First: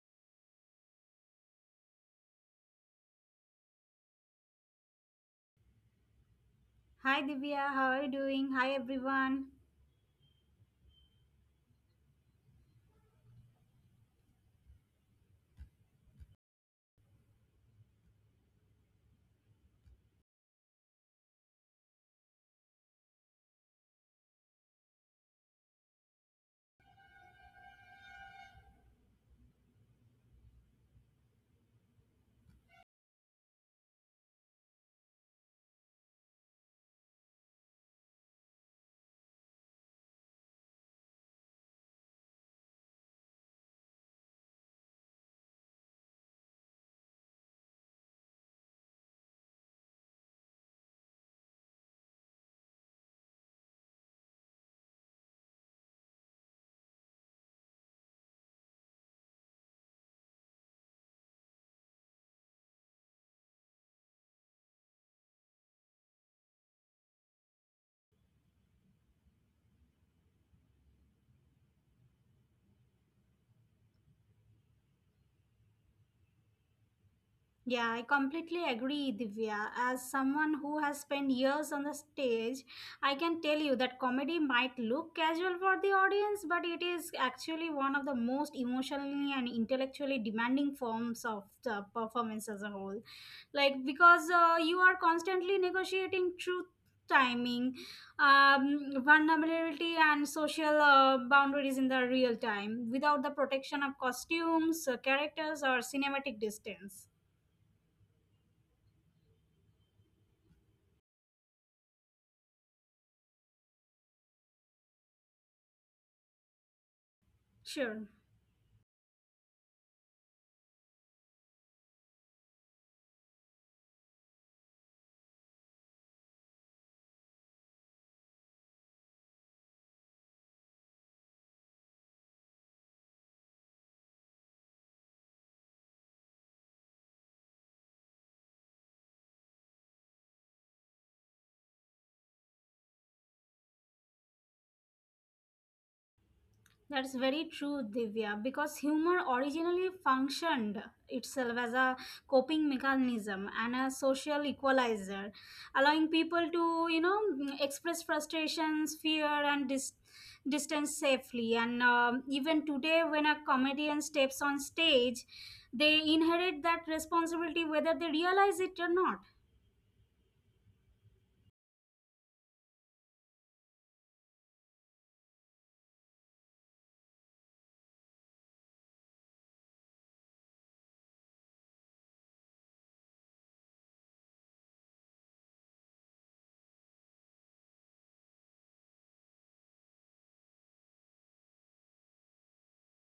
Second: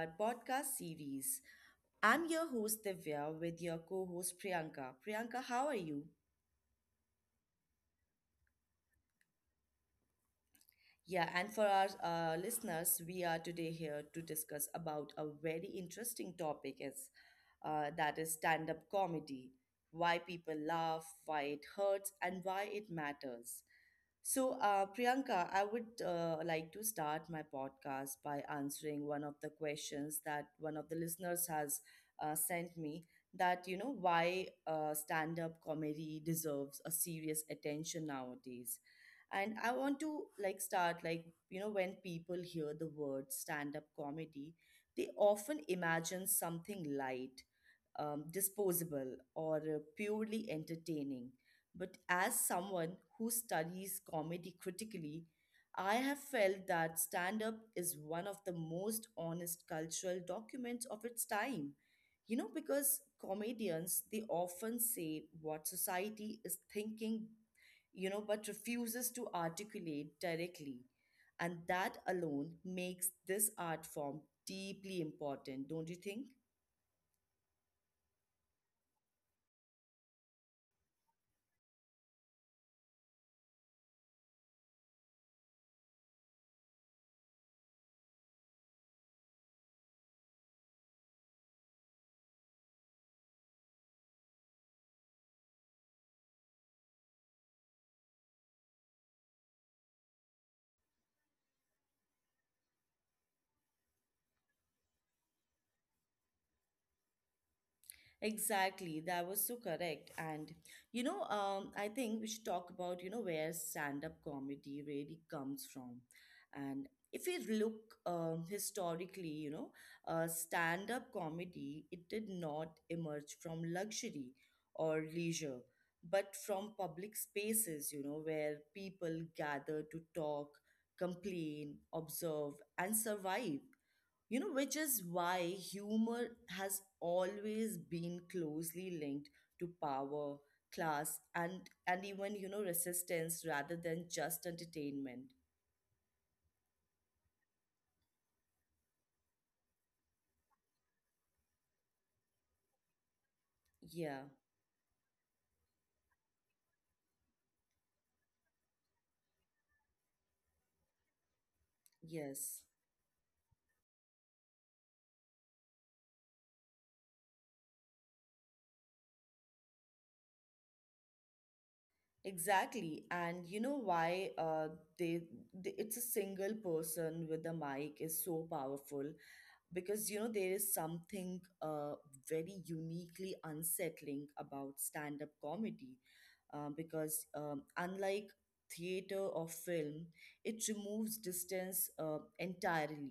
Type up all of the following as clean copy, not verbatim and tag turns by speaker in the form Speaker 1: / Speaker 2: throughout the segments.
Speaker 1: our podcast series. I'm your host Divya with your co host Priyanka. Priyanka, how are you?
Speaker 2: Hi Divya, how are you doing? Hi everyone.
Speaker 1: Yeah, and for our listeners, we are today here to discuss about a very interesting topic is stand-up comedy, why people laugh, why it hurts, and why it matters. So, Priyanka, I would like to start my podcast by answering one of the questions that one of the listeners has sent me that, you know, why stand-up comedy deserves a serious attention nowadays, and I want to like start like, you know, when people hear the word stand up comedy, they often imagine something light, disposable or purely entertaining. But as someone who studies comedy critically, I have felt that stand up is one of the most honest cultural documents of its time, you know, because comedians, they often say what society is thinking, you know, but refuses to articulate directly. And that alone makes this art form deeply important, don't you think?
Speaker 2: Yeah, I completely agree, Divya. As someone who has spent years on the stage, I can tell you that comedy might look casual for the audience, but it is actually one of the most emotionally and intellectually demanding forms of the performance as a whole. Like because you are constantly negotiating truth, timing, vulnerability and social boundaries in the real time without the protection of costumes, characters or cinematic distance.
Speaker 1: Exactly, that was so correct. And you know, I think we should talk about you know where stand-up comedy really comes from. And if we look
Speaker 2: Sure.
Speaker 1: historically, you know, stand-up comedy, it did not emerge from luxury or leisure, but from public spaces. You know, where people gather to talk, complain, observe, and survive, you know, which is why humor has always been closely linked to power, class, and even, you know, resistance rather than just entertainment.
Speaker 2: That's very true, Divya, because humor originally functioned itself as a coping mechanism and a
Speaker 1: Yeah,
Speaker 2: social equalizer, allowing people to, you know, express frustrations, fear, and distance safely. And
Speaker 1: yes,
Speaker 2: even today, when a comedian steps on stage, they inherit that responsibility whether they realize it or not.
Speaker 1: exactly. And you know why they, they it's a single person with a mic is so powerful, because you know there is something very uniquely unsettling about stand-up comedy, because unlike theater or film, it removes distance entirely,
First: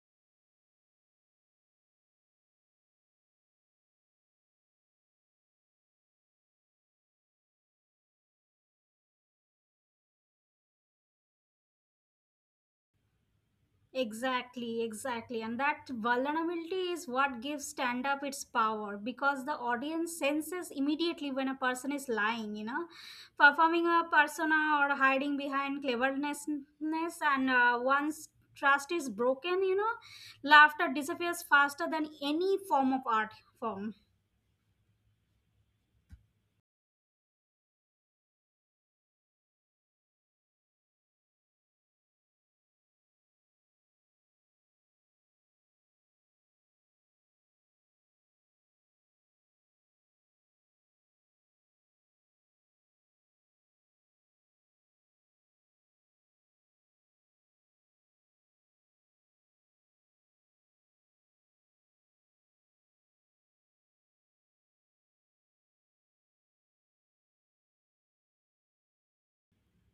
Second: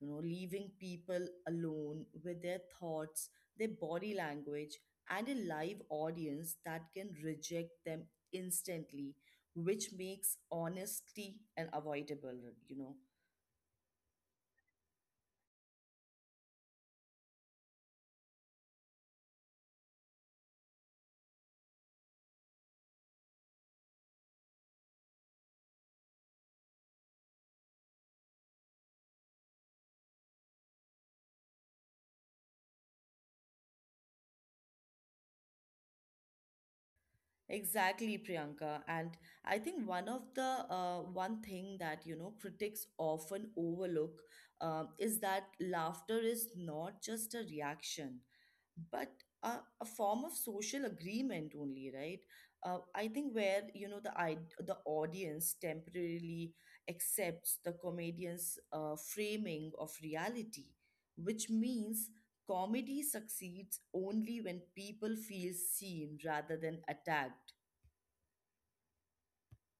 Speaker 1: you know, leaving people alone with their thoughts, their body language, and a live audience that can reject them instantly, which makes honesty unavoidable, you know.
Speaker 2: Exactly, exactly. And that vulnerability is what gives stand up its power because the audience senses immediately when a person is lying, you know, performing a persona or hiding behind cleverness. And once trust is broken, you know, laughter disappears faster than any form of art form.
Speaker 1: Exactly, Priyanka. And I think one of the one thing that you know critics often overlook, is that laughter is not just a reaction, but a form of social agreement only, right? I think where you know the audience temporarily accepts the comedian's framing of reality, which means comedy succeeds only when people feel seen rather than attacked.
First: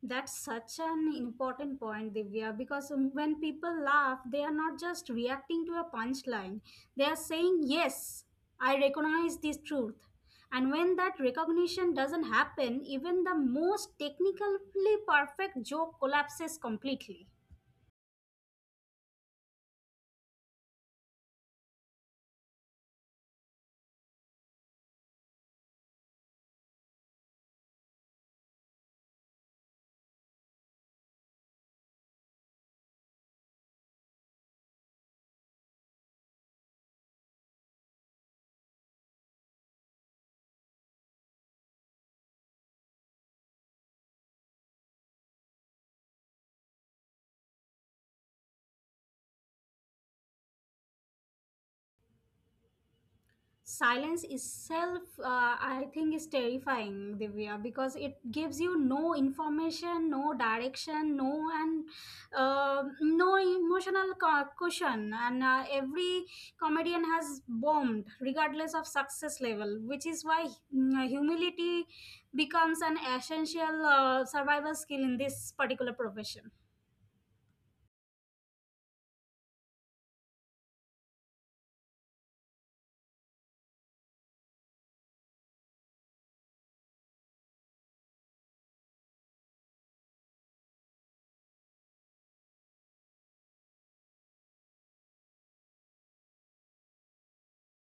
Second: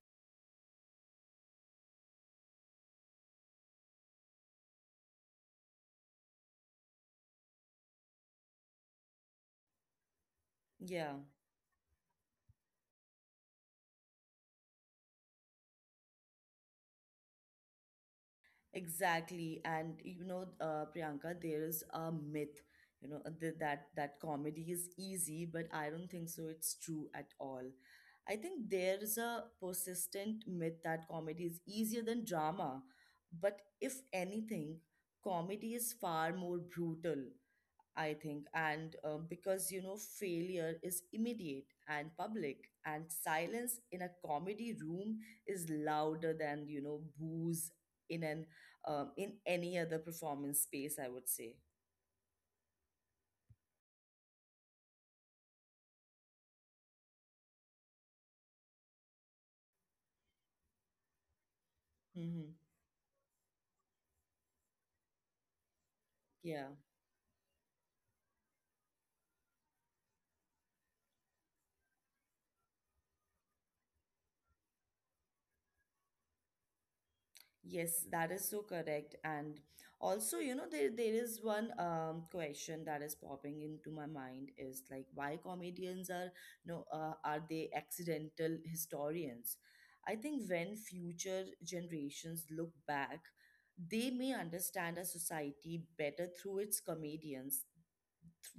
Speaker 2: That's such an important point, Divya, because when people laugh, they are not just reacting to a punchline. They are saying, yes, I recognize this truth. And
Speaker 1: Yeah,
Speaker 2: when that recognition doesn't happen, even the most technically perfect joke collapses completely.
Speaker 1: exactly. And you know, Priyanka, there is a myth, you know, that comedy is easy, but I don't think so. It's true at all. I think there is a persistent myth that comedy is easier than drama, but if anything, comedy is far more brutal. I think, and because you know, failure is immediate and public, and silence in a comedy room is louder than you know booze in an in any other performance space. I would say.
Speaker 2: Silence itself I think is terrifying, Divya, because it gives you no information, no direction, no and
Speaker 1: Mm-hmm.
Speaker 2: no emotional cushion. And
Speaker 1: Yeah.
Speaker 2: every comedian has bombed regardless of success level, which is why humility becomes an essential survival skill in this particular profession.
Speaker 1: Yes, that is so correct. And also, you know, there is one question that is popping into my mind is like why comedians are, you know, are they accidental historians? I think when future generations look back, they may understand a society better through its comedians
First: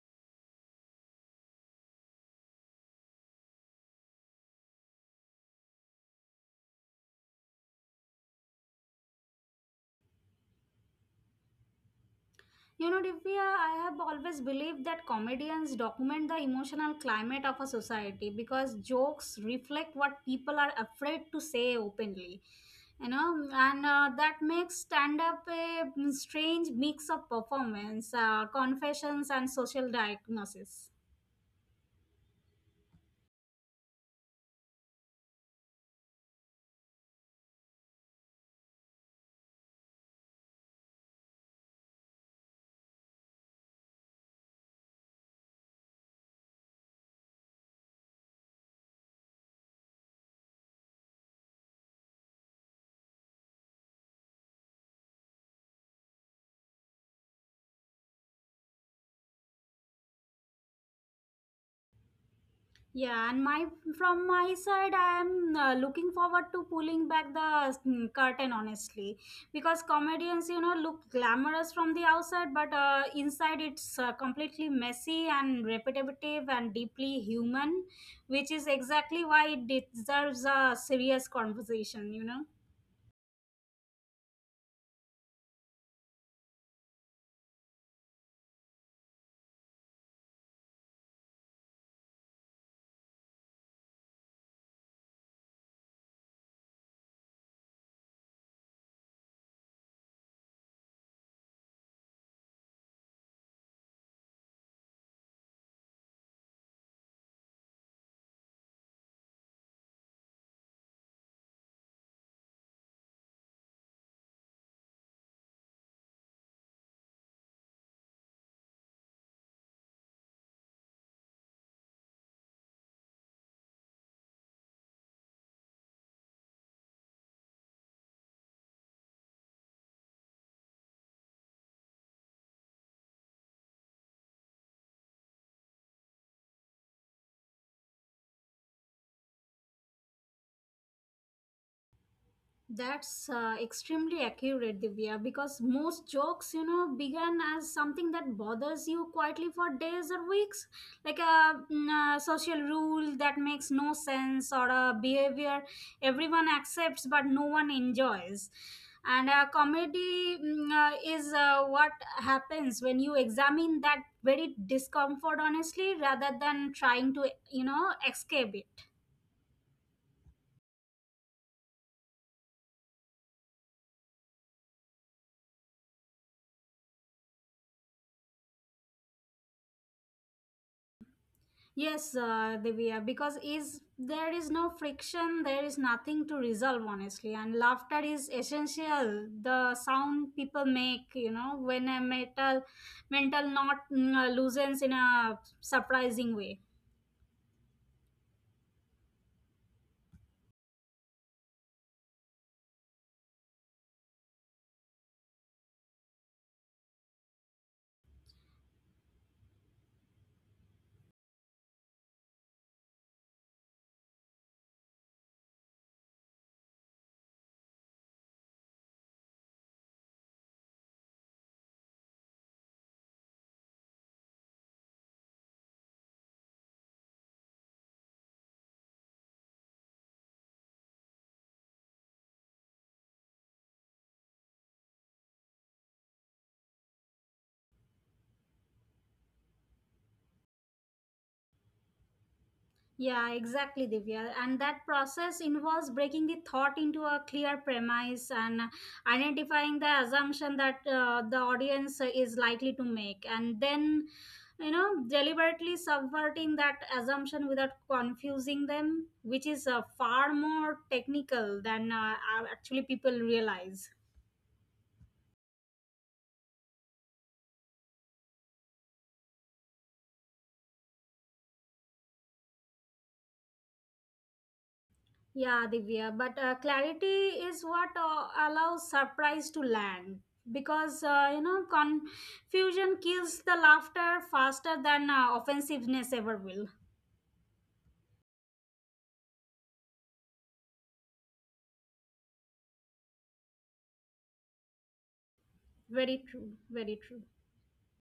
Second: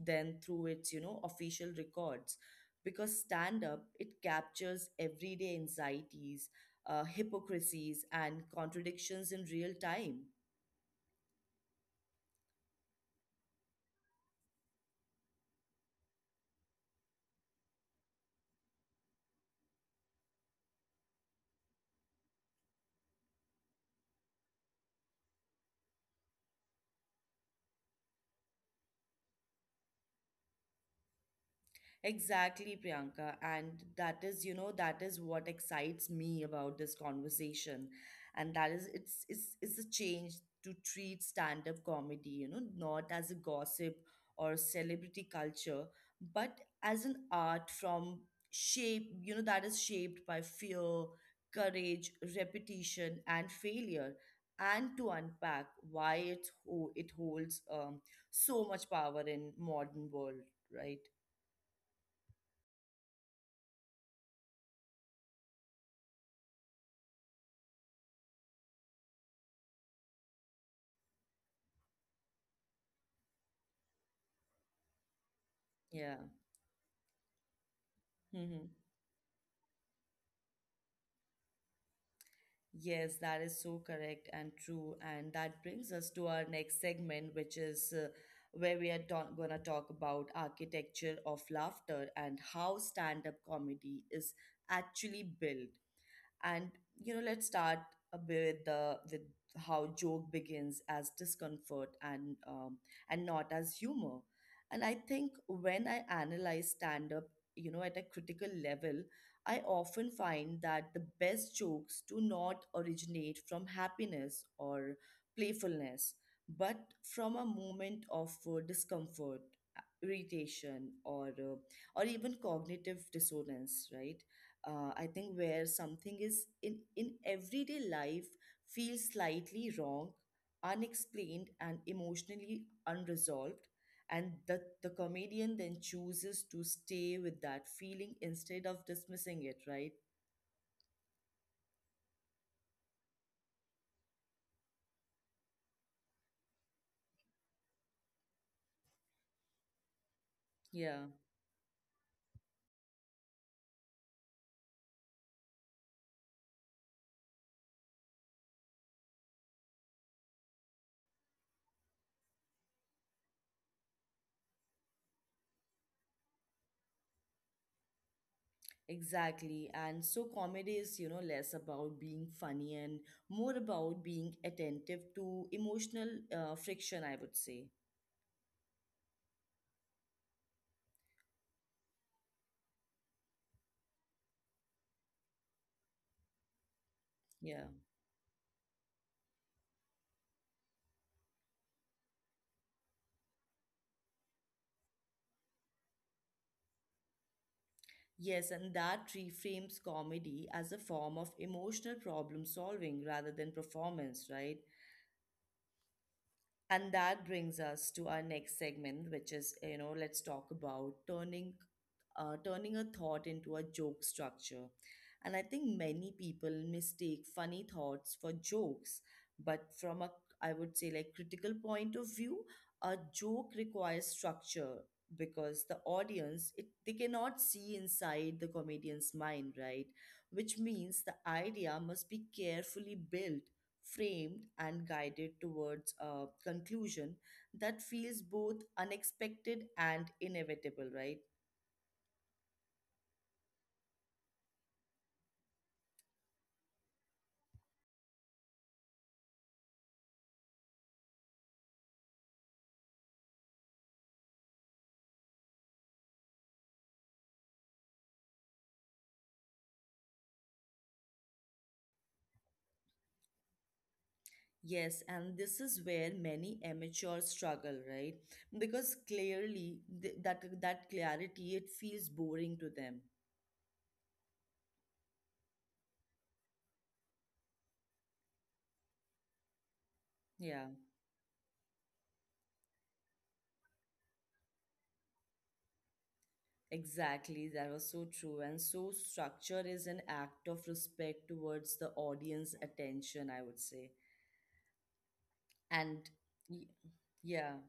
Speaker 1: than through its, you know, official records. Because stand up, it captures everyday anxieties, hypocrisies, and contradictions in real time.
Speaker 2: You know, Divya, I have always believed that comedians document the emotional climate of a society because jokes reflect what people are afraid to say openly. You know, and that makes stand up a strange mix of performance, confessions, and social diagnosis.
Speaker 1: Exactly, Priyanka. And that is, you know, that is what excites me about this conversation. And that is, it's a change to treat stand up comedy, you know, not as a gossip or celebrity culture, but as an art from shape, you know, that is shaped by fear, courage, repetition, and failure. And to unpack why it holds so much power in modern world, right?
Speaker 2: Yeah, and my, from my side, I am looking forward to pulling back the curtain honestly, because comedians, you know, look glamorous from the outside, but inside it's completely messy and
Speaker 1: Yeah.
Speaker 2: repetitive and deeply human, which is
Speaker 1: Mhm.
Speaker 2: exactly why it deserves a serious conversation. You know.
Speaker 1: Yes, that is so correct and true. And that brings us to our next segment, which is where going to talk about architecture of laughter and how stand-up comedy is actually built. And you know, let's start a bit with how joke begins as discomfort and, and not as humor. And I think when I analyze stand up, you know, at a critical level, I often find that the best jokes do not originate from happiness or playfulness, but from a moment of discomfort, irritation, or even cognitive dissonance, right? I think where something is in everyday life feels slightly wrong, unexplained, and emotionally unresolved. And the comedian then chooses to stay with that feeling instead of dismissing it, right?
Speaker 2: That's extremely accurate, Divya, because most jokes, you know, began as something that bothers you quietly for days or weeks, like
Speaker 1: Yeah,
Speaker 2: a, a social rule that makes no sense or a behavior everyone accepts but no one enjoys. And comedy is what happens when you examine that very discomfort honestly rather than trying to, you know, escape it.
Speaker 1: exactly. And so comedy is, you know, less about being funny and more about being attentive to emotional friction, I would say.
Speaker 2: Yes, Divya, because is there is no friction, there is nothing to resolve, honestly. And laughter is
Speaker 1: Yeah.
Speaker 2: essential. The sound people make, you know, when a mental, knot loosens in a surprising way.
Speaker 1: Yes, and that reframes comedy as a form of emotional problem solving rather than performance, right? And that brings us to our next segment, which is, you know, let's talk about turning turning a thought into a joke structure. And I think many people mistake funny thoughts for jokes, but from a, I would say, like critical point of view, a joke requires structure because the audience it, they cannot see inside the comedian's mind, right? Which means the idea must be carefully built, framed, and guided towards a conclusion that feels both unexpected and inevitable, right?
Speaker 2: Yeah, exactly, Divya. And that process involves breaking the thought into a clear premise and identifying the assumption that the audience is likely to make, and then, you know, deliberately subverting that assumption without confusing them, which is far more technical than actually people realize.
Speaker 1: Yes, and this is where many amateurs struggle, right? Because clearly that clarity it feels boring to them.
Speaker 2: Yeah, Divya, but clarity is what allows surprise to land because
Speaker 1: Yeah,
Speaker 2: you know confusion kills the laughter faster than offensiveness ever will.
Speaker 1: exactly. That was so true. And so structure is an act of respect towards the audience attention, I would say.
Speaker 2: Very
Speaker 1: And
Speaker 2: true, very
Speaker 1: y-
Speaker 2: true.
Speaker 1: yeah.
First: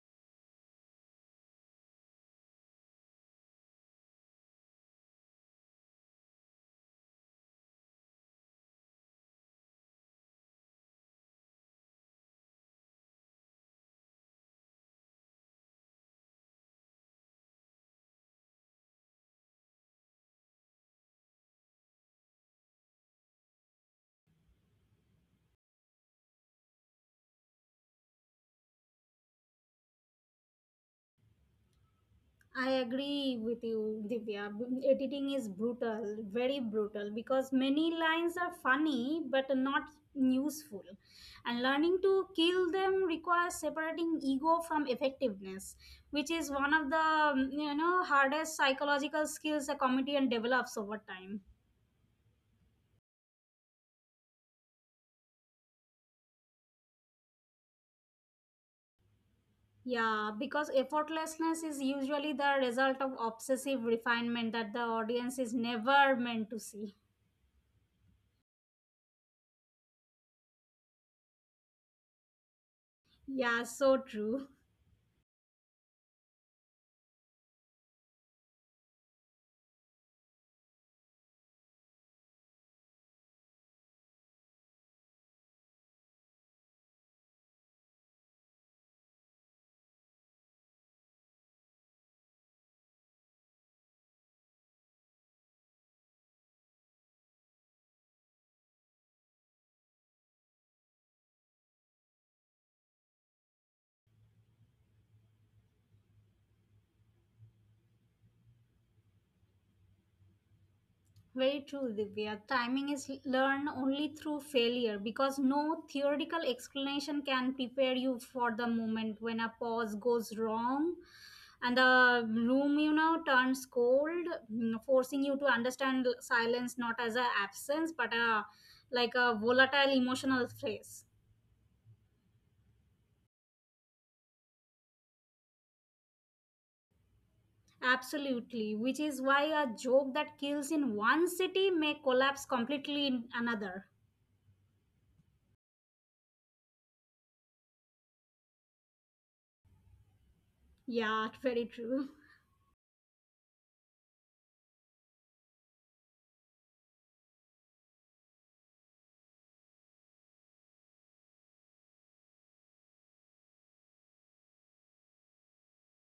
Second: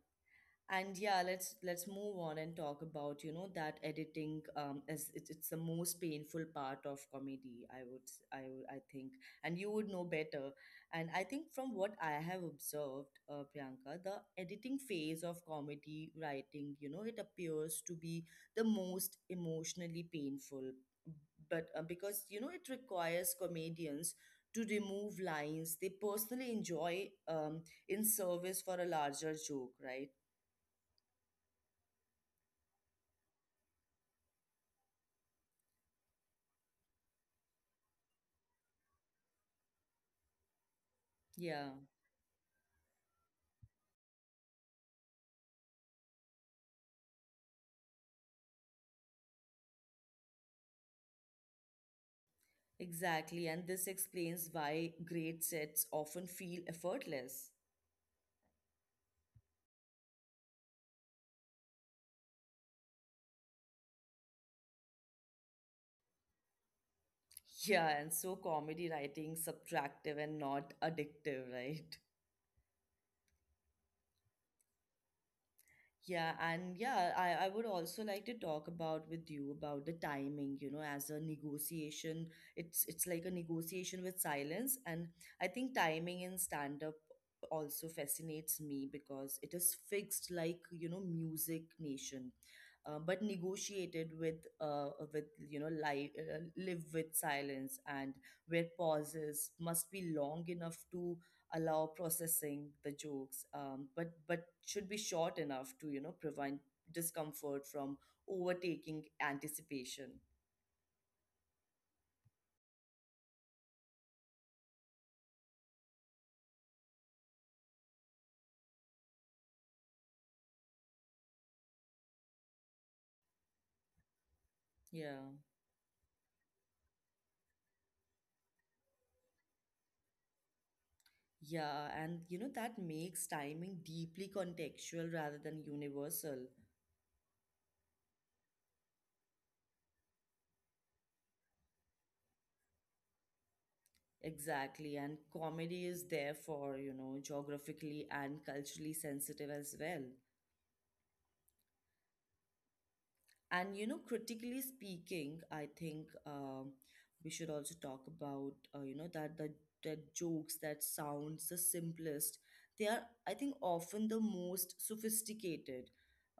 Speaker 1: And yeah, let's move on and talk about, you know, that editing, as it's the most painful part of comedy, I would I think, and you would know better. And I think from what I have observed, Priyanka, the editing phase of comedy writing, you know, it appears to be the most emotionally painful, but because you know it requires comedians to remove lines they personally enjoy, in service for a larger joke, right?
Speaker 2: I agree with you, Divya. Editing is brutal, very brutal, because many lines are funny but not useful.
Speaker 1: Yeah,
Speaker 2: And learning to kill them requires separating ego from effectiveness, which is one of the you know hardest psychological skills a comedian develops over time.
Speaker 1: exactly. And this explains why great sets often feel effortless.
Speaker 2: Yeah, because effortlessness is usually the result of obsessive refinement that the audience is never meant to see.
Speaker 1: Yeah, and so comedy writing subtractive and not addictive, right?
Speaker 2: Yeah, so true.
Speaker 1: Yeah, and yeah, I would also like to talk about with you about the timing, you know, as a negotiation. It's like a negotiation with silence. And I think timing in stand-up also fascinates me because it is fixed like, you know, music nation. But negotiated with you know live with silence, and where pauses must be long enough to allow processing the jokes, but should be short enough to you know prevent discomfort from overtaking anticipation.
Speaker 2: Very true, Divya. Timing is learned only through failure because no theoretical explanation can prepare you for the moment when a pause goes wrong and the room, you know, turns cold,
Speaker 1: Yeah,
Speaker 2: forcing you to understand silence not as a absence but a, like a volatile emotional phase.
Speaker 1: yeah, and you know that makes timing deeply contextual rather than universal.
Speaker 2: Absolutely, which is why a joke that kills in one city may collapse completely in another.
Speaker 1: Exactly, and comedy is therefore, you know, geographically and culturally sensitive as well.
Speaker 2: Yeah, very true.
Speaker 1: And you know, critically speaking, I think we should also talk about, you know, that the that jokes that sounds the simplest. They are, I think, often the most sophisticated,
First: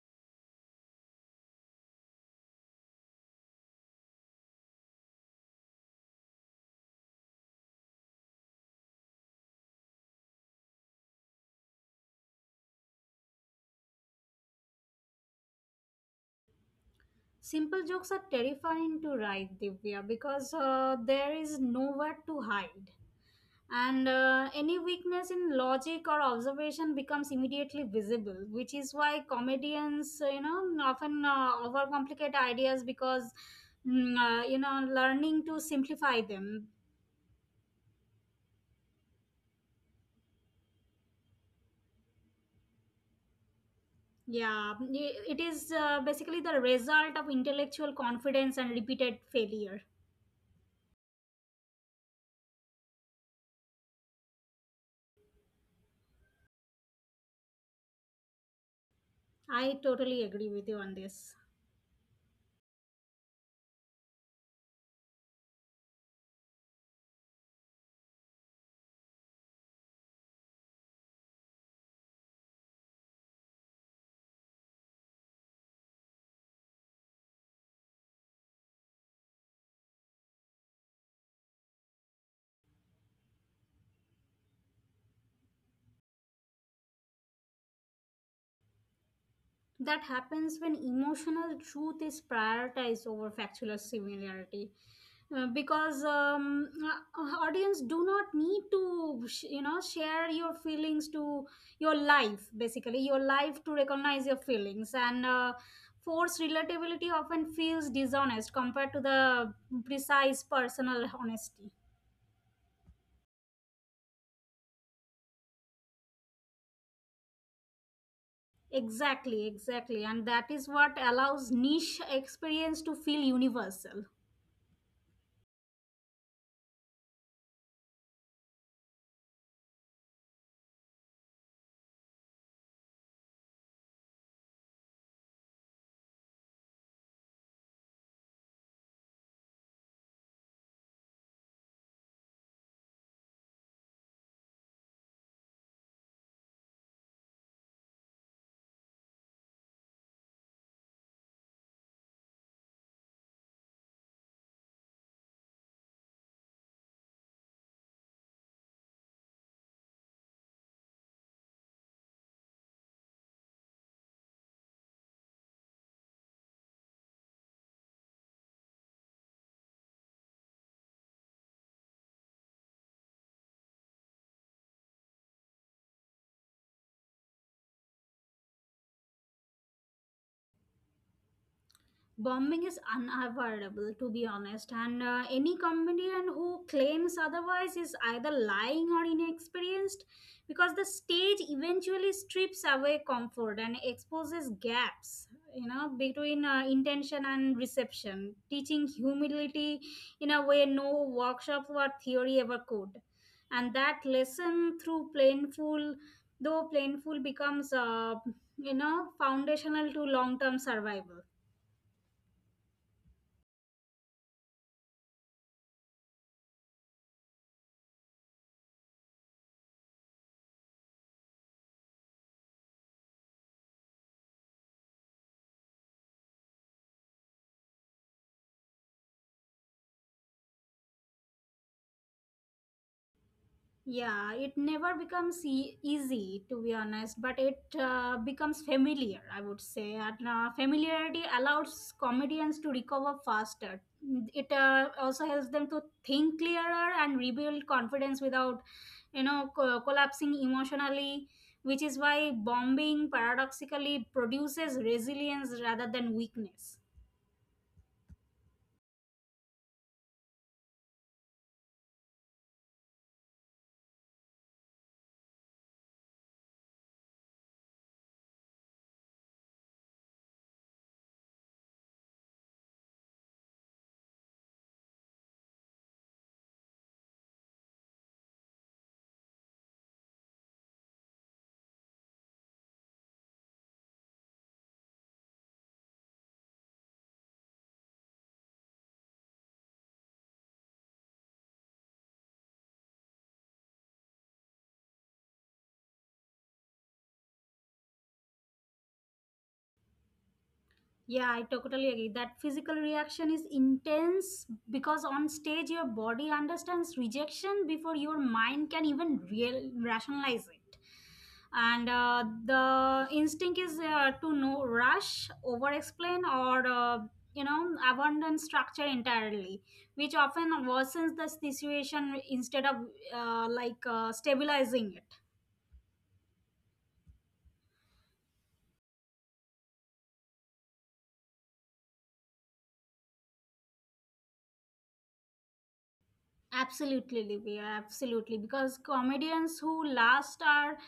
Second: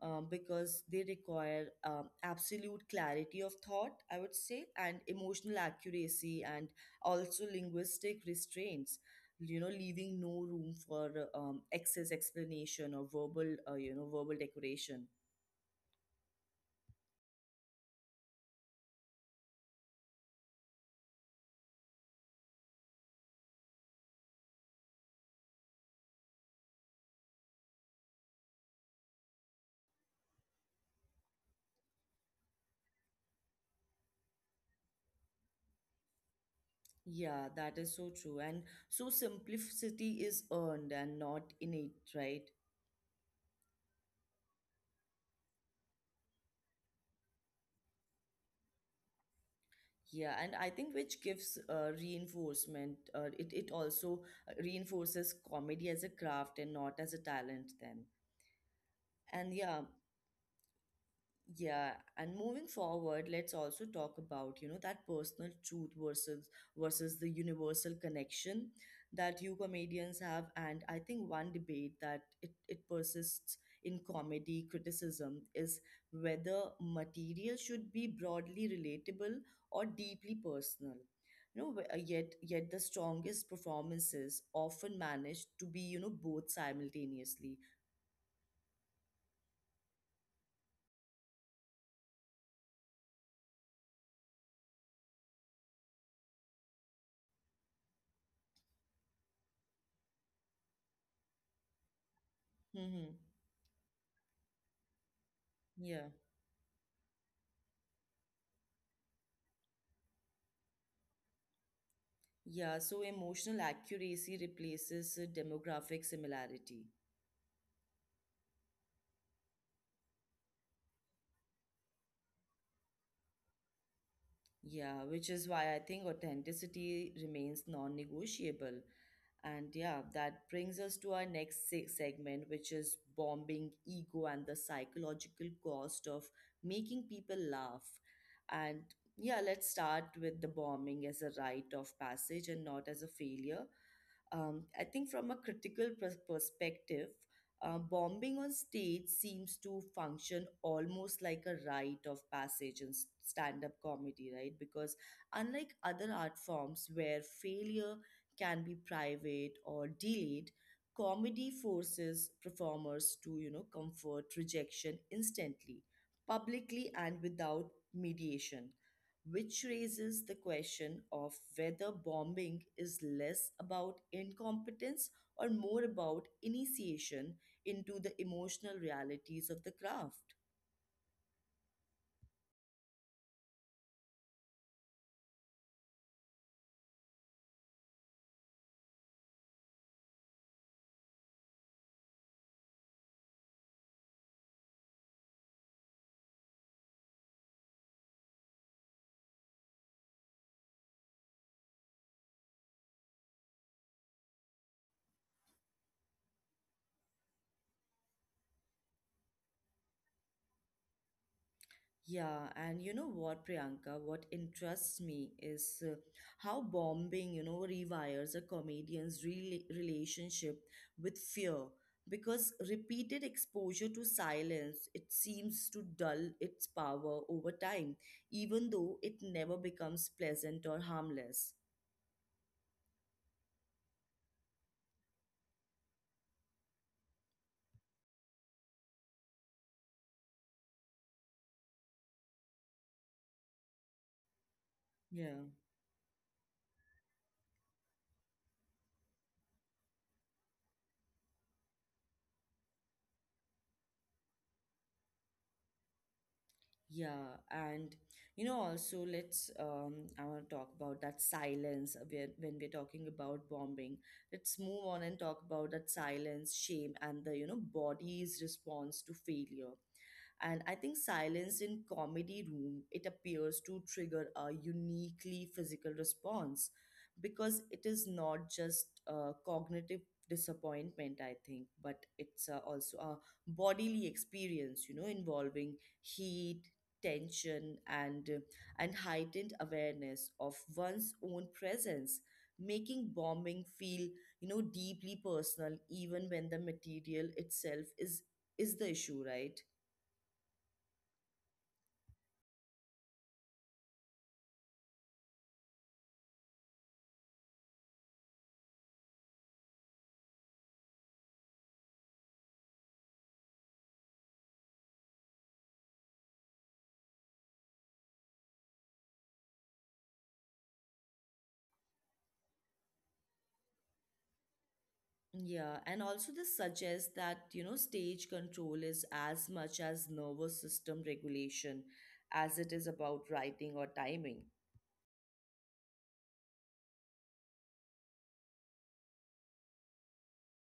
Speaker 1: because they require absolute clarity of thought, I would say, and emotional accuracy, and also linguistic restraints, you know, leaving no room for excess explanation or verbal you know verbal decoration.
Speaker 2: Simple jokes are terrifying to write, Divya, because there is nowhere to hide. And any weakness in logic or observation becomes immediately visible, which is why comedians, you know, often overcomplicate ideas because, you know, learning to simplify them.
Speaker 1: Yeah, that is so true. And so simplicity is earned and not innate, right?
Speaker 2: Yeah, it is basically the result of intellectual confidence and repeated failure.
Speaker 1: Yeah, and I think which gives reinforcement, it, it also reinforces comedy as a craft and not as a talent, then. And
Speaker 2: I
Speaker 1: yeah,
Speaker 2: totally agree with you on this.
Speaker 1: yeah, and moving forward, let's also talk about, you know, that personal truth versus the universal connection that you comedians have. And I think one debate that it persists in comedy criticism is whether material should be broadly relatable or deeply personal. You know, yet the strongest performances often manage to be, you know, both simultaneously.
Speaker 2: That happens when emotional truth is prioritized over factual similarity. Because audience do not need to you know share your feelings to your life, basically your
Speaker 1: Mm-hmm.
Speaker 2: life, to recognize your feelings. And
Speaker 1: Yeah.
Speaker 2: forced relatability often feels dishonest compared to the precise personal honesty.
Speaker 1: Yeah, so emotional accuracy replaces demographic similarity.
Speaker 2: Exactly, exactly, and that is what allows niche experience to feel universal.
Speaker 1: Yeah, which is why I think authenticity remains non negotiable. And yeah, that brings us to our next segment, which is bombing ego and the psychological cost of making people laugh. And yeah, let's start with the bombing as a rite of passage and not as a failure. I think from a critical perspective, bombing on stage seems to function almost like a rite of passage in stand-up comedy, right? Because unlike other art forms where failure can be private or delayed, comedy forces performers to you know comfort rejection instantly, publicly, and without mediation, which raises the question of whether bombing is less about incompetence or more about initiation into the emotional realities of the craft.
Speaker 2: Bombing is unavoidable, to be honest, and any comedian who claims otherwise is either lying or inexperienced, because the stage eventually strips away comfort and exposes gaps, you know, between intention and reception, teaching humility in a way no workshop or theory ever could. And that lesson, through plainful, though plainful, becomes you know foundational to long term survival.
Speaker 1: Yeah, and you know what, Priyanka, what interests me is how bombing, you know, rewires a comedian's relationship with fear. Because repeated exposure to silence, it seems to dull its power over time, even though it never becomes pleasant or harmless.
Speaker 2: Yeah, it never becomes easy, to be honest, but it becomes familiar, I would say. And familiarity allows comedians to recover faster. It also helps
Speaker 1: Yeah.
Speaker 2: them to think clearer and rebuild confidence without, you know, collapsing emotionally, which is why bombing paradoxically produces resilience rather than weakness.
Speaker 1: Yeah, and you know, also let's I want to talk about that silence when we're talking about bombing. Let's move on and talk about that silence, shame, and the body's response to failure. And I think silence in comedy room, it appears to trigger a uniquely physical response because it is not just a cognitive disappointment, I think, but it's also a bodily experience, you know, involving heat, tension, and heightened awareness of one's own presence, making bombing feel, you know, deeply personal even when the material itself is the issue, right?
Speaker 2: Yeah, I totally agree. That physical reaction is intense because on stage your body understands rejection before your mind can even real rationalize it. And the instinct is to no rush, over explain, or you know abandon structure entirely, which often worsens the situation instead of like stabilizing it.
Speaker 1: Yeah, and also this suggests that, you know, stage control is as much as nervous system regulation as it is about writing or timing.
Speaker 2: Absolutely, Livia. Absolutely. Because comedians who last are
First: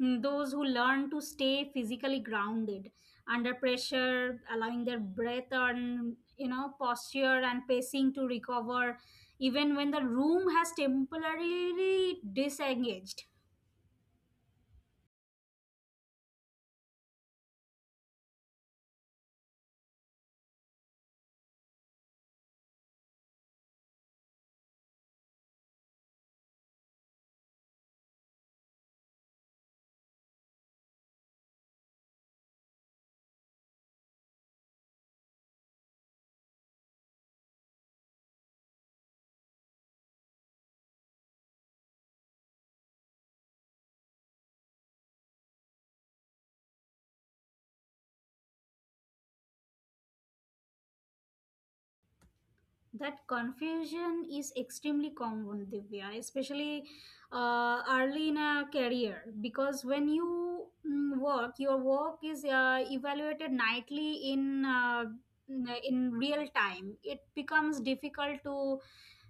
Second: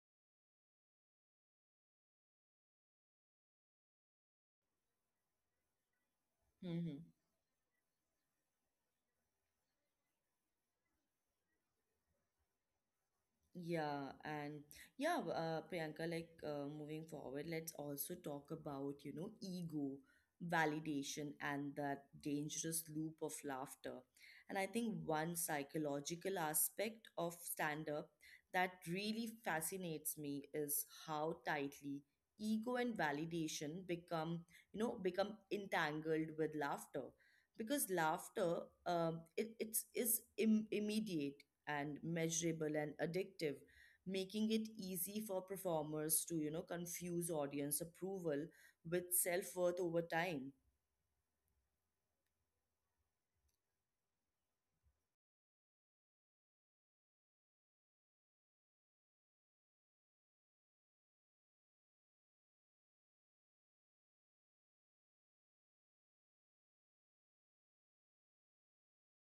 Speaker 2: those who learn to stay physically grounded under pressure, allowing their breath and, you know,
Speaker 1: Hmm.
Speaker 2: posture and pacing to recover, even when the room has temporarily disengaged.
Speaker 1: Yeah, and yeah, Priyanka, like, moving forward, let's also talk about, you know, ego, validation, and that dangerous loop of laughter. And I think one psychological aspect of stand up that really fascinates me is how tightly ego and validation become, you know, become entangled with laughter. Because laughter, it, it's is Im- immediate and measurable and addictive, making it easy for performers to, you know, confuse audience approval with self-worth over time.
Speaker 2: That confusion is extremely common, Divya, especially early in a career. Because when you work, your work is evaluated nightly in real time. It becomes difficult to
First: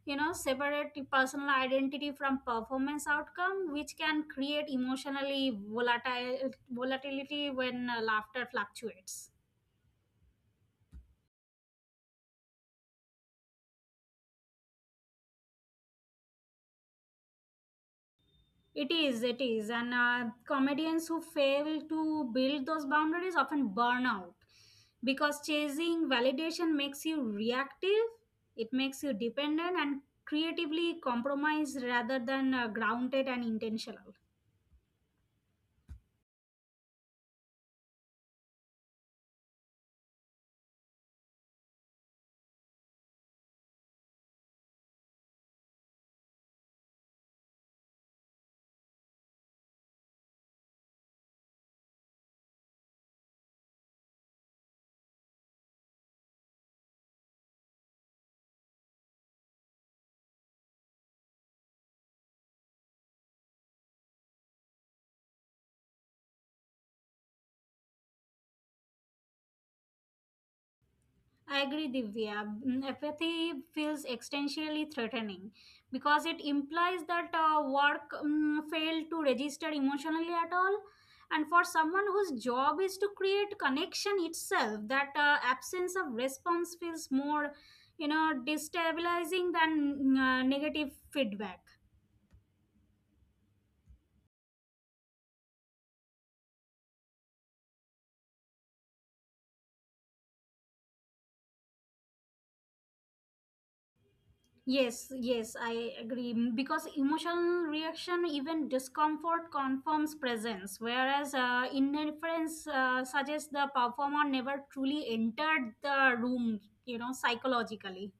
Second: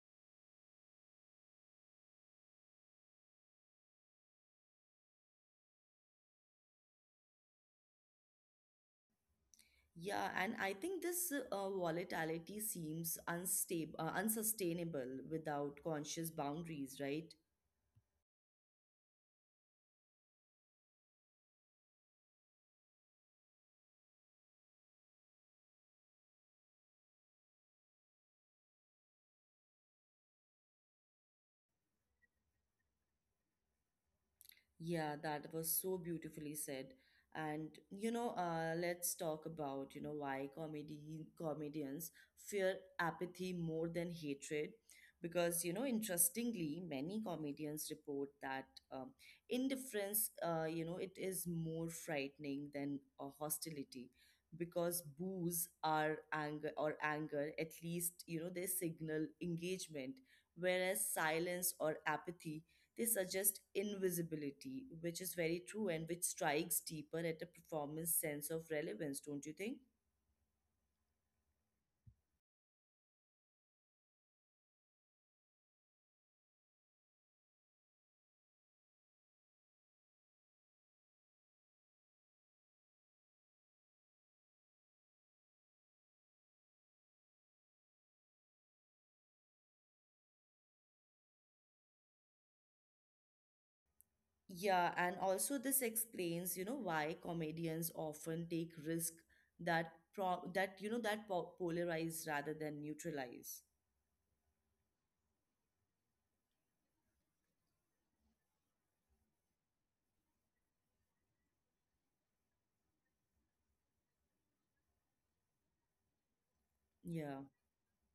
Speaker 2: you know separate the personal identity from performance outcome, which can create emotionally volatile volatility when laughter fluctuates.
Speaker 1: Yeah, and I think this volatility seems unstable unsustainable without conscious boundaries, right?
Speaker 2: It is, it is. And comedians who fail to build those boundaries often burn out because chasing validation makes you reactive, it makes you dependent and creatively compromised rather than grounded and intentional.
Speaker 1: Yeah, that was so beautifully said. And you know, let's talk about, you know, why comedy comedians fear apathy more than hatred. Because, you know, interestingly, many comedians report that um, indifference, you know, it is more frightening than hostility. Because boos are anger, or anger, at least, you know, they signal engagement, whereas silence or apathy, they suggest invisibility, which is very true and which strikes deeper at a performance sense of relevance, don't you think?
Speaker 2: I agree, Divya. Apathy feels existentially threatening because it implies that work failed to register emotionally at all. And for someone whose job is to create connection itself, that absence of response feels more, you know, destabilizing than negative feedback.
Speaker 1: Yeah, and also this explains, you know, why comedians often take risk that pro that you know, that po polarize rather than neutralize.
Speaker 2: Yes, yes, I agree. Because emotional reaction, even discomfort, confirms presence, whereas indifference suggests the performer never truly entered the room, you know,
Speaker 1: Yeah.
Speaker 2: psychologically.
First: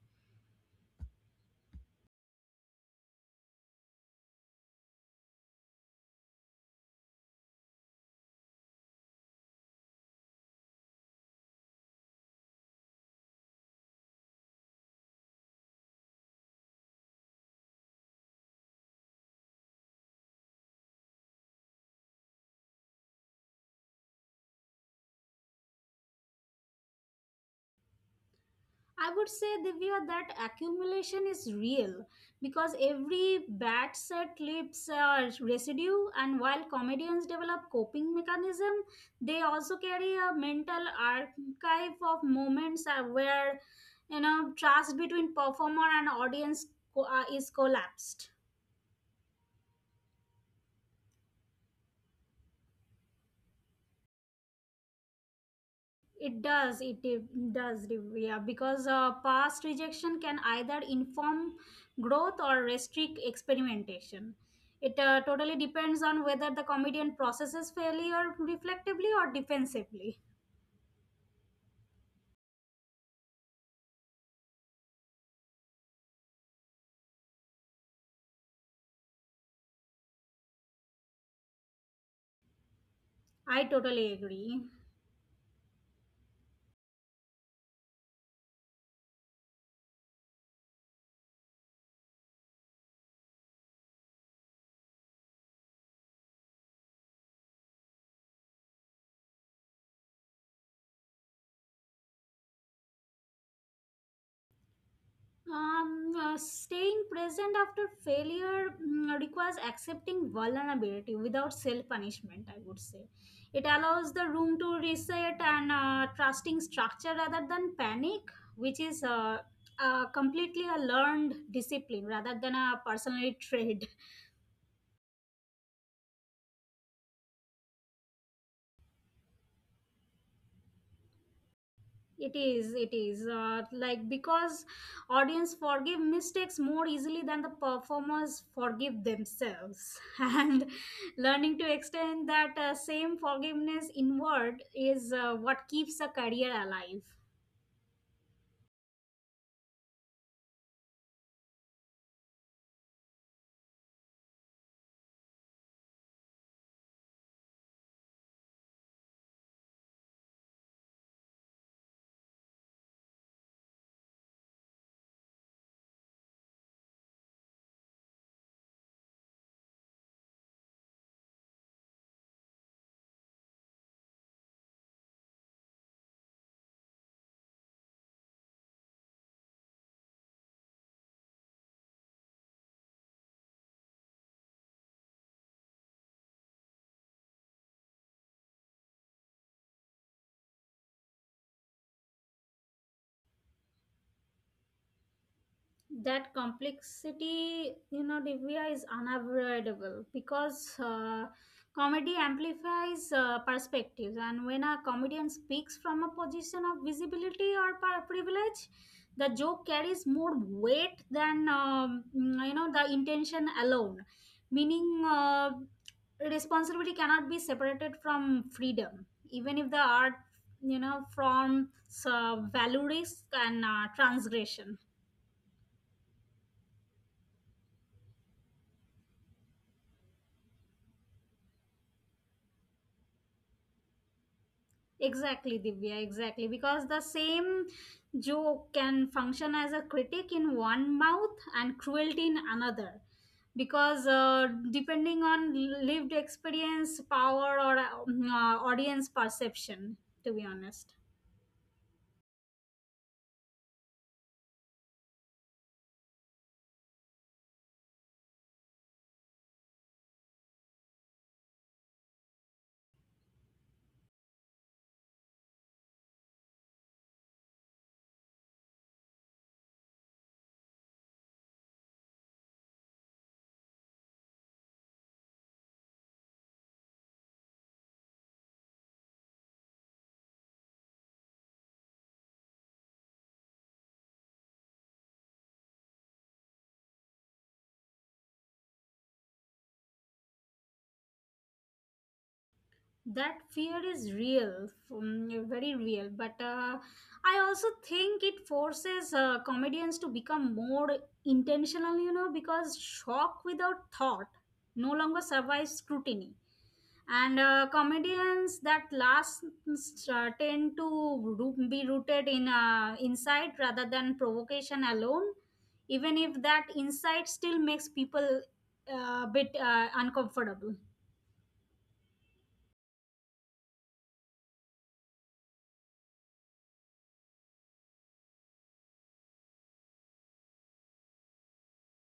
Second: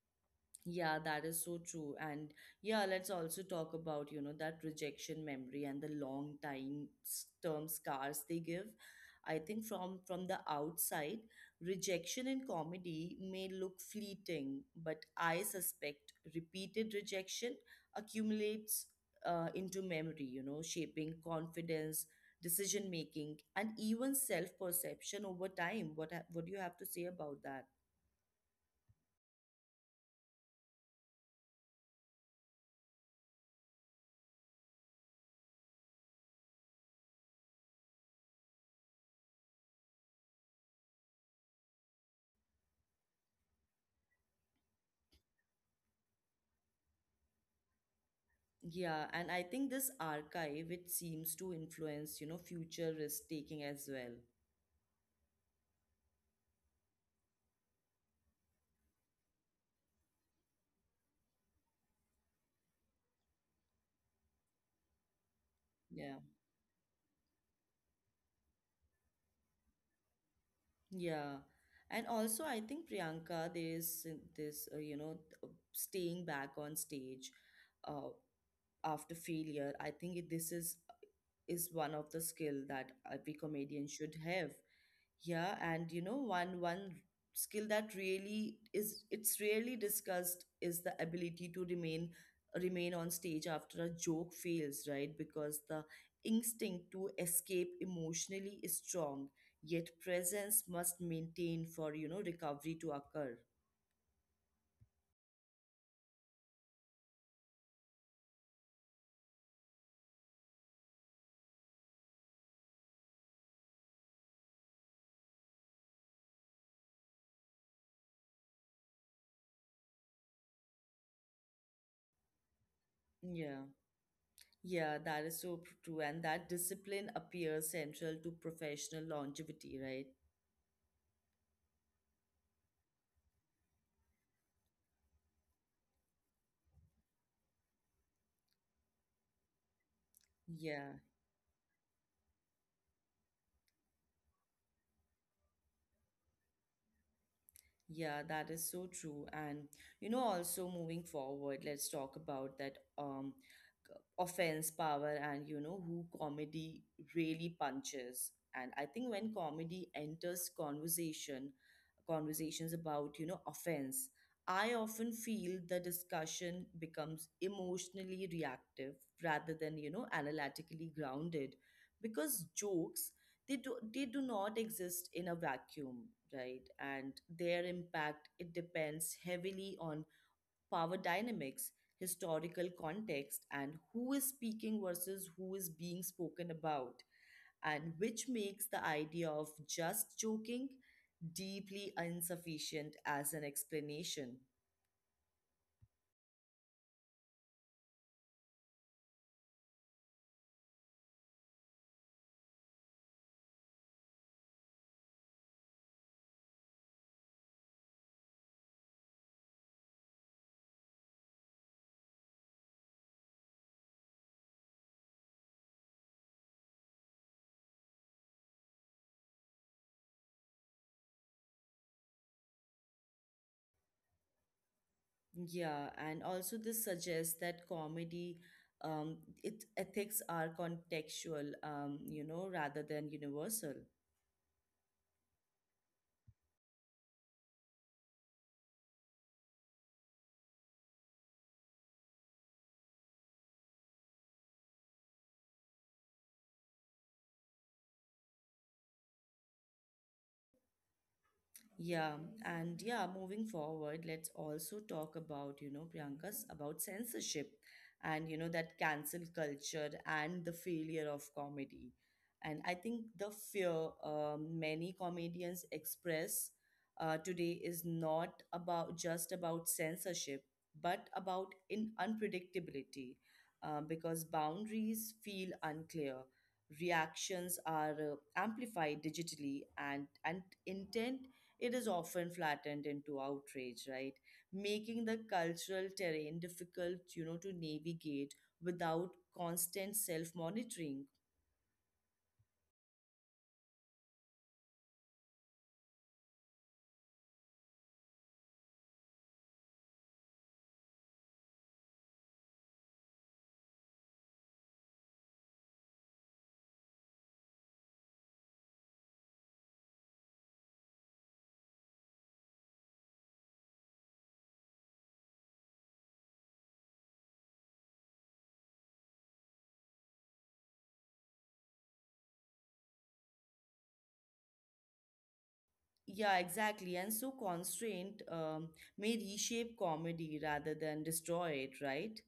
Speaker 1: Yeah, that is so true. And yeah, let's also talk about, you know, that rejection memory and the long term scars they give. I think from the outside, rejection in comedy may look fleeting, but I suspect repeated rejection accumulates into memory, you know, shaping confidence, decision making, and even self perception over time. What do you have to say about that?
Speaker 2: I would say, Divya, that accumulation is real because every bad set leaves a residue, and while comedians develop coping mechanism, they also carry a mental archive of moments where you know trust between performer and audience is collapsed.
Speaker 1: Yeah, and I think this archive, it seems to influence, you know, future risk taking as well.
Speaker 2: It does, it de- does, de- yeah, because past rejection can either inform growth or restrict experimentation. It totally
Speaker 1: Yeah.
Speaker 2: depends on whether the comedian processes failure reflectively or defensively.
Speaker 1: Yeah. And also, I think, Priyanka, there is this, you know, uh, staying back on stage uh, after failure. I think this is one of the skill that every
Speaker 2: I
Speaker 1: comedian should
Speaker 2: totally
Speaker 1: have.
Speaker 2: agree.
Speaker 1: Yeah, and you know, one skill that really is, it's rarely discussed is the ability to remain on stage after a joke fails, right? Because the instinct to escape emotionally is strong, yet presence must maintain for, you know, recovery to occur.
Speaker 2: Staying present after failure requires accepting vulnerability without self punishment, I would say. It allows the room to reset and trusting structure rather than panic, which is completely a learned discipline rather than a personality
Speaker 1: Yeah.
Speaker 2: trait.
Speaker 1: Yeah, that is so pr- true. And that discipline appears central to professional longevity, right?
Speaker 2: It is, it is. Like because audience forgive mistakes more easily than the performers forgive themselves, and
Speaker 1: Yeah.
Speaker 2: learning to extend that same forgiveness inward is what keeps a career alive.
Speaker 1: Yeah, that is so true. And you know, also moving forward, let's talk about that c- offense power and, you know, who comedy really punches. And I think when comedy enters conversation, conversations about, you know, offense, I often feel the discussion becomes emotionally reactive rather than, you know, analytically grounded. Because jokes, they do not exist in a vacuum, right? And their impact, it depends heavily on power dynamics, historical context, and who is speaking versus who is being spoken about, and which makes the idea of just joking deeply insufficient as an explanation.
Speaker 2: That complexity, you know, Divya, is unavoidable because comedy amplifies perspectives, and when a comedian speaks from a position of visibility or privilege, the joke carries more weight than you know the intention alone, meaning responsibility cannot be separated from freedom, even if the art, you know, forms valorist and transgression.
Speaker 1: Yeah, and also this suggests that comedy, it ethics are contextual, you know, rather than universal.
Speaker 2: Exactly, Divya, exactly. Because the same joke can function as a critic in one mouth and cruelty in another. Because depending on lived experience, power, or audience perception, to be honest.
Speaker 1: Yeah, and yeah, moving forward, let's also talk about, you know, Priyanka's about censorship and, you know, that cancel culture and the failure of comedy. And I think the fear, many comedians express today is not about just about censorship, but about in unpredictability, because boundaries feel unclear, reactions are amplified digitally, and intent, it is often flattened into outrage, right? Making the cultural terrain difficult, you know, to navigate without constant self monitoring.
Speaker 2: That fear is real, very real, but I also think it forces comedians to become more intentional, you know, because shock without thought no longer survives scrutiny, and comedians that last tend to be rooted in insight rather than provocation alone, even if that insight still makes people a bit uncomfortable.
Speaker 1: Yeah, exactly. And so constraint, may reshape comedy rather than destroy it, right?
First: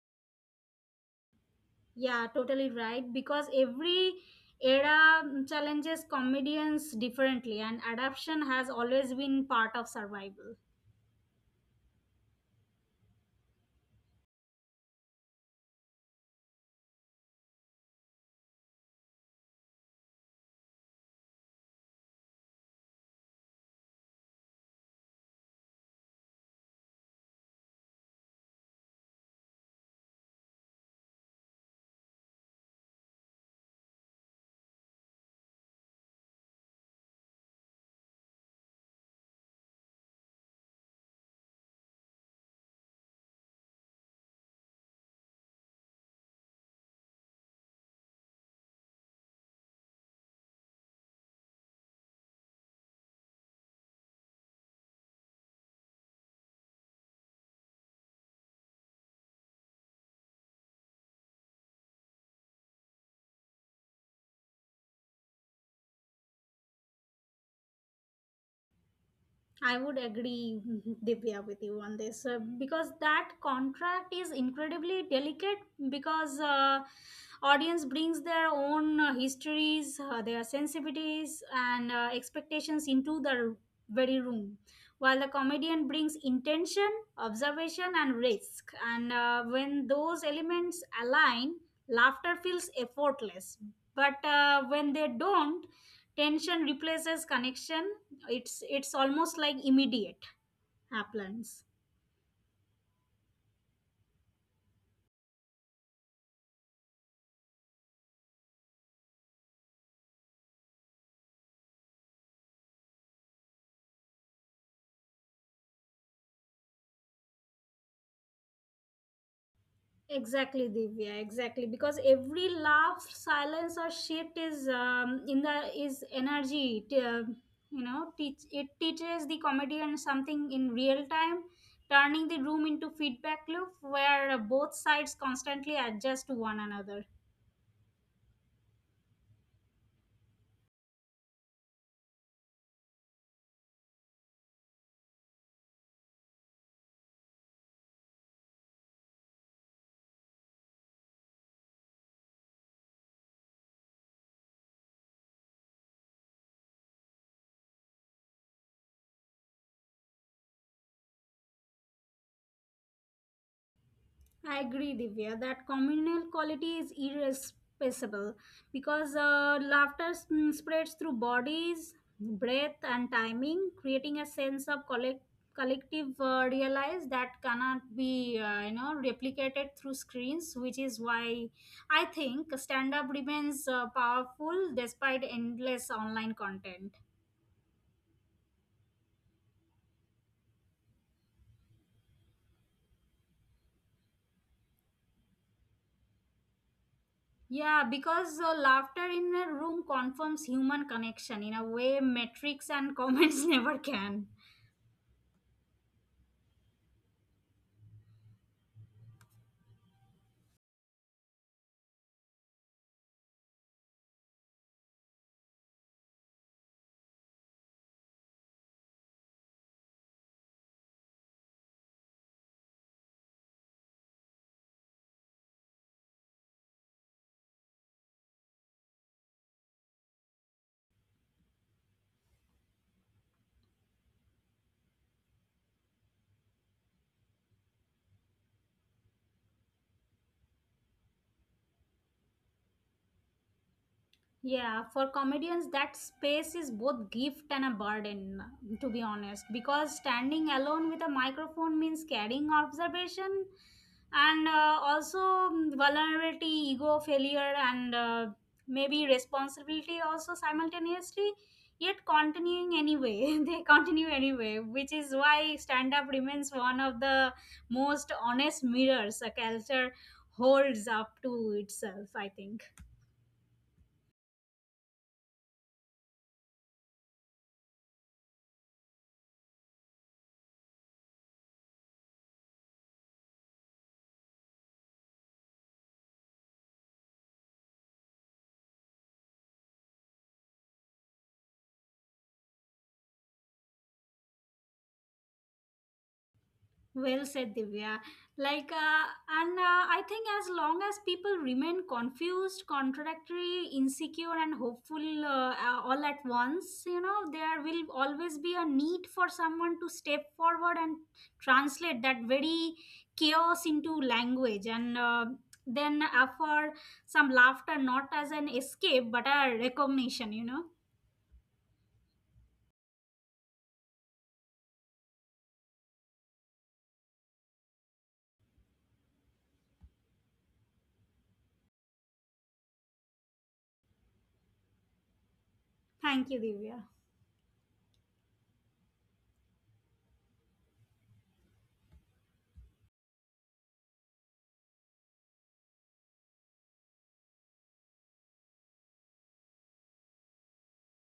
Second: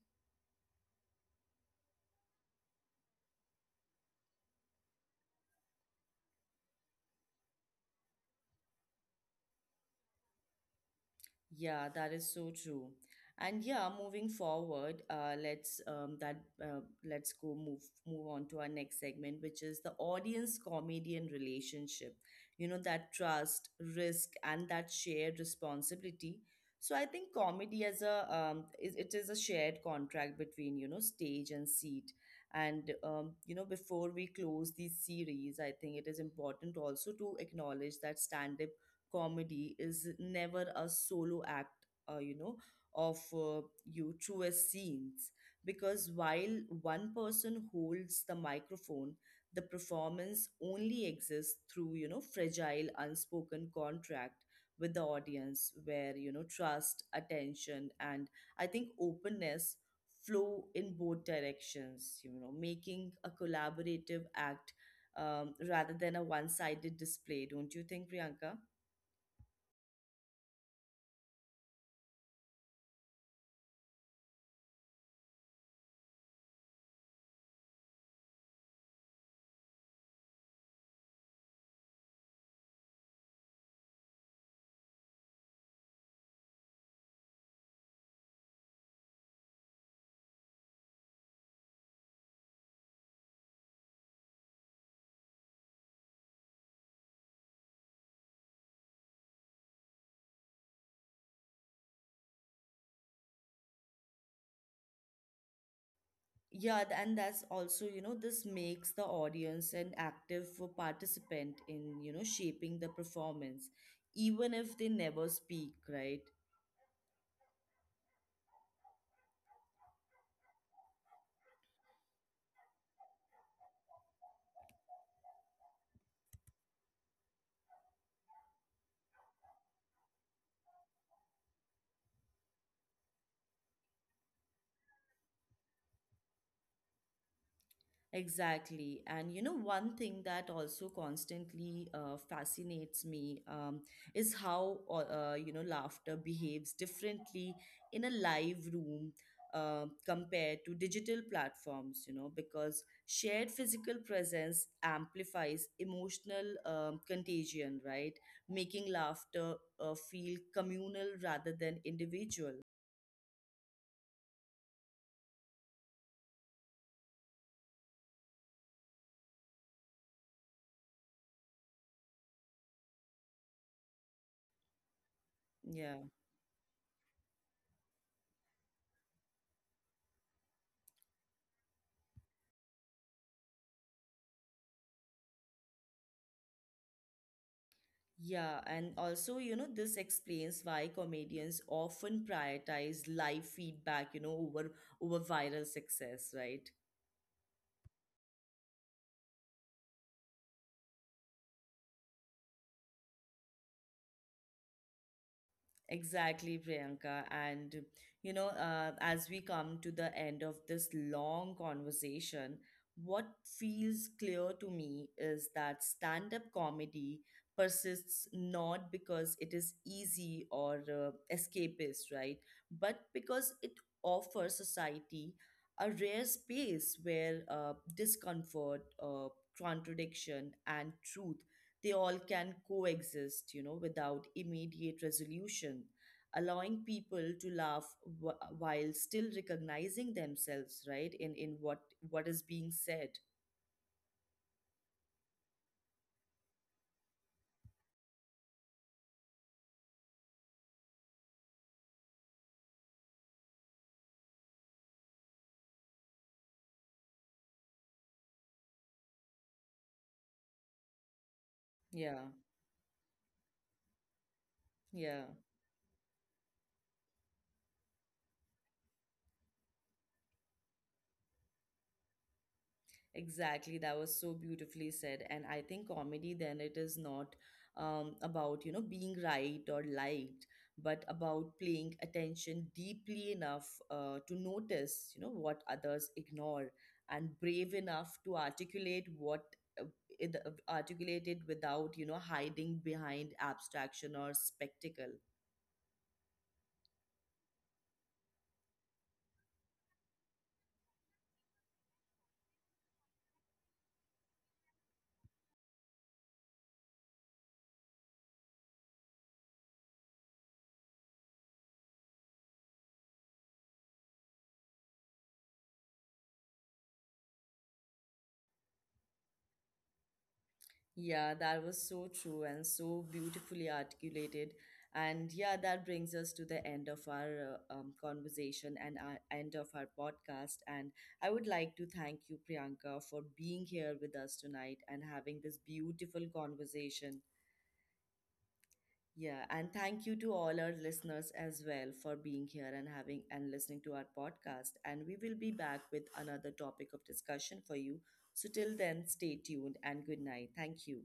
Speaker 2: Yeah, totally right. Because every era challenges comedians differently, and adaptation has always been part of survival.
Speaker 1: Yeah, that is so true. And yeah, moving forward, let's that let's go move move on to our next segment, which is the audience comedian relationship. You know, that trust, risk, and that shared responsibility. So I think comedy as a it is a shared contract between, you know, stage and seat. And you know, before we close this series, I think it is important also to acknowledge that stand-up comedy is never a solo act, you know, of you through a scenes. Because while one person holds the microphone, the performance only exists through, you know, fragile, unspoken contract with the audience where, you know, trust, attention, and I think openness flow in both directions, you know, making a collaborative act, rather than a one sided display, don't you think, Priyanka?
Speaker 2: I would agree, Divya, with you on this because that contract is incredibly delicate because audience brings their own histories, their sensitivities, and expectations into the very room, while the comedian brings intention, observation, and risk. And when those elements align, laughter feels effortless. But when they don't, tension replaces connection. It's almost like immediate happens.
Speaker 1: Yeah, and that's also, you know, this makes the audience an active for participant in, you know, shaping the performance, even if they never speak, right?
Speaker 2: Exactly, Divya, exactly, because every laugh, silence or shift is in the is energy you know teach, it teaches the comedian something in real time, turning the room into feedback loop where both sides constantly adjust to one another.
Speaker 1: Exactly. And you know, one thing that also constantly fascinates me, is how, you know, laughter behaves differently in a live room compared to digital platforms, you know, because shared physical presence amplifies emotional, contagion, right? Making laughter feel communal rather than individual.
Speaker 2: I agree, Divya, that communal quality is irreplaceable because laughter spreads through bodies, breath, and timing, creating a sense of
Speaker 1: Yeah.
Speaker 2: collective realize that cannot be, you know, replicated through screens. Which is why I think stand-up remains powerful despite endless online content.
Speaker 1: Yeah, and also, you know, this explains why comedians often prioritize live feedback, you know, over viral success, right?
Speaker 2: Yeah, because laughter in a room confirms human connection in a way metrics and comments never can.
Speaker 1: Exactly, Priyanka. And, you know, as we come to the end of this long conversation, what feels clear to me is that stand up comedy persists not because it is easy or escapist, right? But because it offers society a rare space where discomfort, contradiction, and truth, they all can coexist, you know, without immediate resolution, allowing people to laugh while still recognizing themselves, right, in what is being said.
Speaker 2: Yeah, for comedians, that space is both gift and a burden, to be honest, because standing alone with a microphone means carrying observation and also vulnerability, ego, failure, and maybe responsibility also simultaneously, yet
Speaker 1: Yeah,
Speaker 2: continuing anyway. They continue anyway, which is
Speaker 1: yeah.
Speaker 2: why stand up remains one of the most honest mirrors a culture holds up to itself, I think.
Speaker 1: Exactly, that was so beautifully said. And I think comedy then, it is not, about, you know, being right or liked, but about paying attention deeply enough to notice, you know, what others ignore and brave enough to articulate what uh, articulate it without, you know, hiding behind abstraction or spectacle.
Speaker 2: Well said, Divya. Like, and I think as long as people remain confused, contradictory, insecure, and hopeful all at once, you know, there will always be a need for someone to step forward and translate that very chaos into language. And then offer some laughter, not as an escape, but a recognition, you know.
Speaker 1: Yeah, that was so true and so beautifully articulated. And yeah, that brings us to the end of our conversation and our end of our podcast. And I would like to thank you, Priyanka, for being here with us tonight and having this beautiful
Speaker 2: Thank you, Divya.
Speaker 1: conversation. Yeah, and thank you to all our listeners as well for being here and having and listening to our podcast. And we will be back with another topic of discussion for you. So till then, stay tuned and good night. Thank you.